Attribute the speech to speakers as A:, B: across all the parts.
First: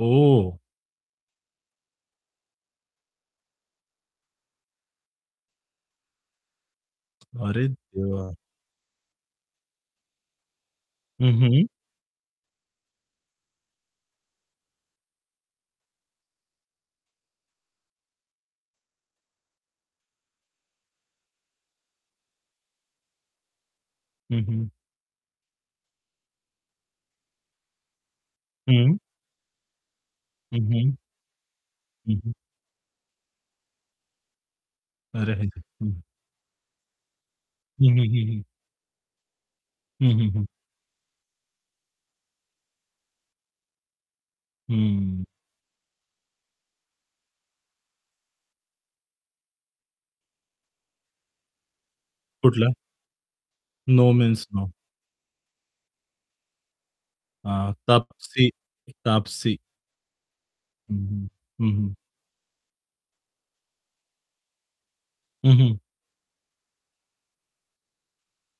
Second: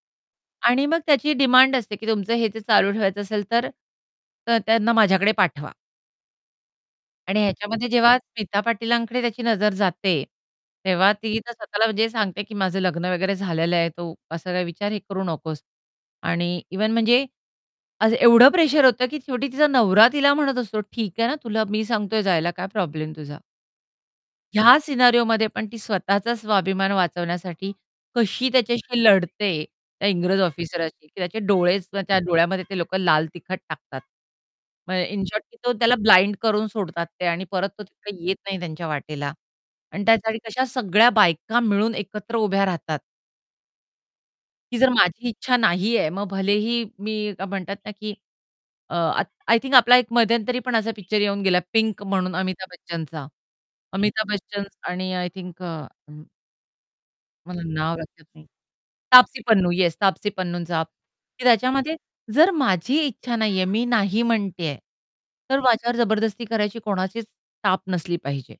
A: ओह!
B: आणि मग त्याची डिमांड असते की तुमचं हे जे चालू ठेवायचं असेल तर त्यांना माझ्याकडे पाठवा. आणि
A: अरे
B: ह्याच्यामध्ये जेव्हा
A: देवा!
B: स्मिता पाटीलांकडे त्याची नजर जाते तेव्हा
A: हं,
B: ती तर
A: हं.
B: स्वतःला जे सांगते की माझं लग्न वगैरे झालेलं आहे. तो असा काही विचार हे करू नकोस. आणि इव्हन म्हणजे आज एवढं प्रेशर होतं की शेवटी तिचा नवरा तिला म्हणत असतो, "ठीक आहे ना, तुला मी सांगतोय जायला. काय प्रॉब्लेम तुझा?"
A: हं, हं.
B: ह्या सिनेरिओमध्ये पण ती स्वतःचा स्वाभिमान वाचवण्यासाठी कशी
A: हं.
B: त्याच्याशी लढते. त्या इंग्रज
A: हं, हं.
B: ऑफिसरशी की त्याचे डोळे.
A: हं,
B: त्या
A: हं.
B: डोळ्यामध्ये ते लोक लाल तिखट टाकतात. म्हणजे इन
A: अरे!
B: शॉर्ट तो
A: [unintelligible] हं,
B: त्याला
A: हं.
B: ब्लाइंड करून सोडतात ते आणि परत तो
A: हं, हं,
B: काही
A: हं,
B: येत
A: हं.
B: नाही त्यांच्या वाटेला आणि
A: हं, हं,
B: त्यासाठी
A: हं.
B: कशा सगळ्या बायका मिळून एकत्र उभ्या राहतात. ती जर
A: हं.
B: माझी इच्छा नाहीये मग भलेही मी म्हणतात ना की, अ, आय थिंक आपला 1 मध्यंतरी पण असा पिक्चर येऊन गेला, पिंक म्हणून अमिताभ
A: कुठलं?
B: बच्चनचा.
A: No
B: Amitabh
A: means
B: Bachchan
A: no.
B: आणि आय थिंक अ मला
A: अ,
B: नाव लक्षात नाही.
A: तापसी,
B: तापसी
A: तापसी.
B: पन्नू येस तापसी पन्नूचा
A: हं, हं.
B: की
A: हं, हं.
B: त्याच्यामध्ये जर माझी इच्छा नाहीये, मी नाही म्हणतेय,
A: हं,
B: तर
A: हं.
B: माझ्यावर जबरदस्ती करायची कोणाचीच टाप नसली पाहिजे.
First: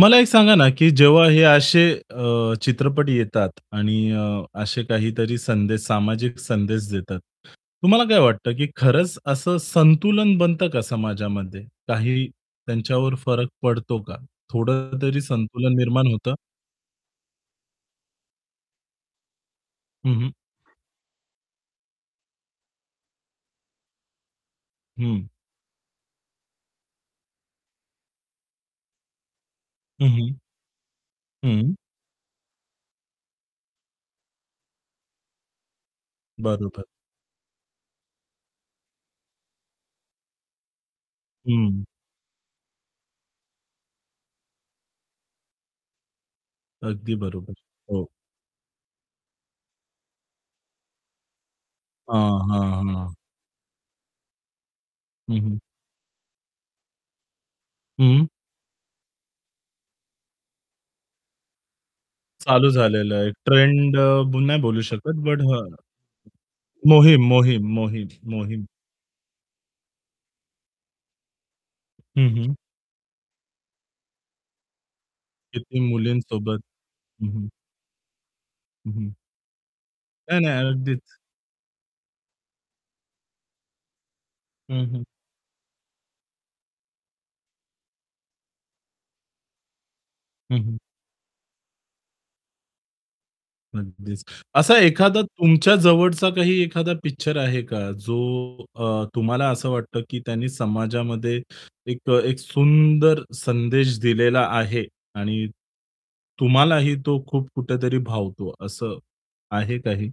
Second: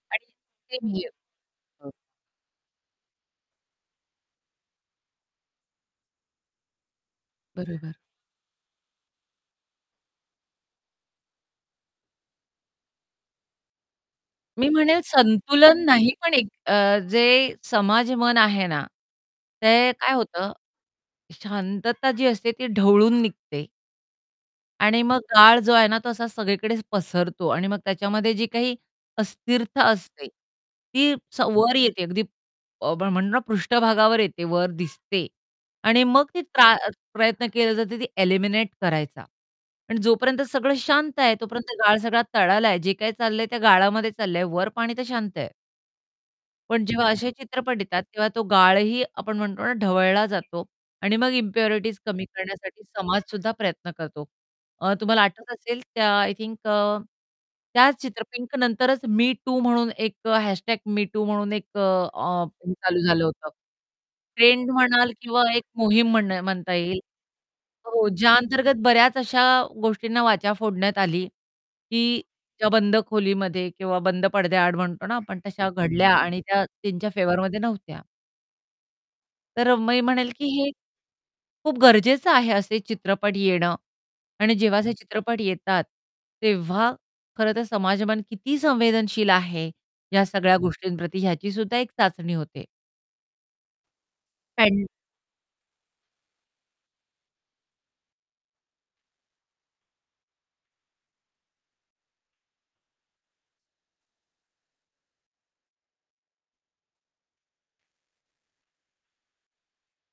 A: मला एक
B: आणि
A: सांगा ना की
B: [unintelligible]
A: जेव्हा हे असे
B: अ,
A: अ, चित्रपट येतात आणि अ, असे काहीतरी संदेश, सामाजिक संदेश देतात.
B: बरोबर.
A: तुम्हाला काय वाटतं की खरंच असं संतुलन बनतं का समाजामध्ये? काही त्यांच्यावर फरक पडतो का?
B: मी
A: थोडं
B: म्हणेल
A: तरी संतुलन
B: संतुलन
A: निर्माण
B: नाही
A: होतं?
B: पण एक अ, जे समाजमन आहे ना ते काय
A: हं, हं.
B: होतं, शांतता जी असते ती ढवळून निघते. आणि मग
A: हं.
B: गाळ जो आहे ना तो असा सगळीकडेचं पसरतो आणि मग त्याच्यामध्ये जी काही अस्थिरता
A: हं,
B: असते
A: हं.
B: ती स
A: हं.
B: वर येते. अगदी आपण म्हणतो ना पृष्ठभागावर येते, वर दिसते आणि मग ती त्रा
A: बरोबर.
B: प्रयत्न केले जाते ती एलिमिनेट करायचा. आणि जोपर्यंत सगळं शांत आहे तोपर्यंत
A: हं.
B: गाळ सगळा तळाला आहे. जे काही चाललंय त्या गाळामध्ये चाललंय. वर पाणी तर शांत आहे. पण जेव्हा
A: अगदी
B: असे
A: बरोबर.
B: चित्रपट येतात
A: हो.
B: तेव्हा तो गाळही आपण म्हणतो ना, ढवळला जातो आणि मग इम्प्युरिटीज कमी
A: हं,
B: करण्यासाठी
A: हं, हं.
B: समाजसुद्धा प्रयत्न करतो. अ, तुम्हाला
A: हं,
B: आठवत
A: हं.
B: असेल त्या आय थिंक अ, त्या चित्र
A: हं.
B: पिंक नंतरच मी टू म्हणून एक अ, # मी टू म्हणून एक अ,
A: चालू
B: हे चालू
A: झालेलं
B: झालं
A: आहे.
B: होतं.
A: ट्रेंड नाही
B: ट्रेंड
A: बोलू शकत.
B: म्हणाल
A: बट
B: किंवा
A: हां.
B: एक मोहीम म्हण म्हणता येईल.
A: मोहीम, मोहीम, मोहीम,
B: हो, ज्या
A: मोहीम.
B: अंतर्गत बऱ्याच अशा गोष्टींना वाचा फोडण्यात आली, की
A: हं, हं.
B: त्या बंद खोलीमध्ये किंवा बंद पडद्याआड म्हणतो ना आपण तशा
A: किती
B: घडल्या आणि
A: मुलींसोबत?
B: त्या त्यांच्या
A: हं, हं.
B: फेवरमध्ये नव्हत्या.
A: हं, हं.
B: तर अ, मी म्हणेल
A: नाही,
B: की
A: नाही,
B: हे,
A: अगदीच.
B: खूप गरजेचं आहे असे चित्रपट येणं आणि जेव्हा
A: हं,
B: असे
A: हं.
B: चित्रपट येतात, तेव्हा खरं तर समाजमन किती संवेदनशील आहे या सगळ्या
A: हं, हं.
B: गोष्टींप्रती ह्याचीसुद्धा एक चाचणी होते.
A: अगदीच. असा
B: [unintelligible]
A: एखादा तुमच्या जवळचा काही एखादा पिक्चर आहे का जो अ, तुम्हाला असं वाटतं की त्यांनी समाजामध्ये 1 सुंदर संदेश दिलेला आहे आणि तुम्हालाही तो खूप कुठेतरी भावतो असं आहे काही?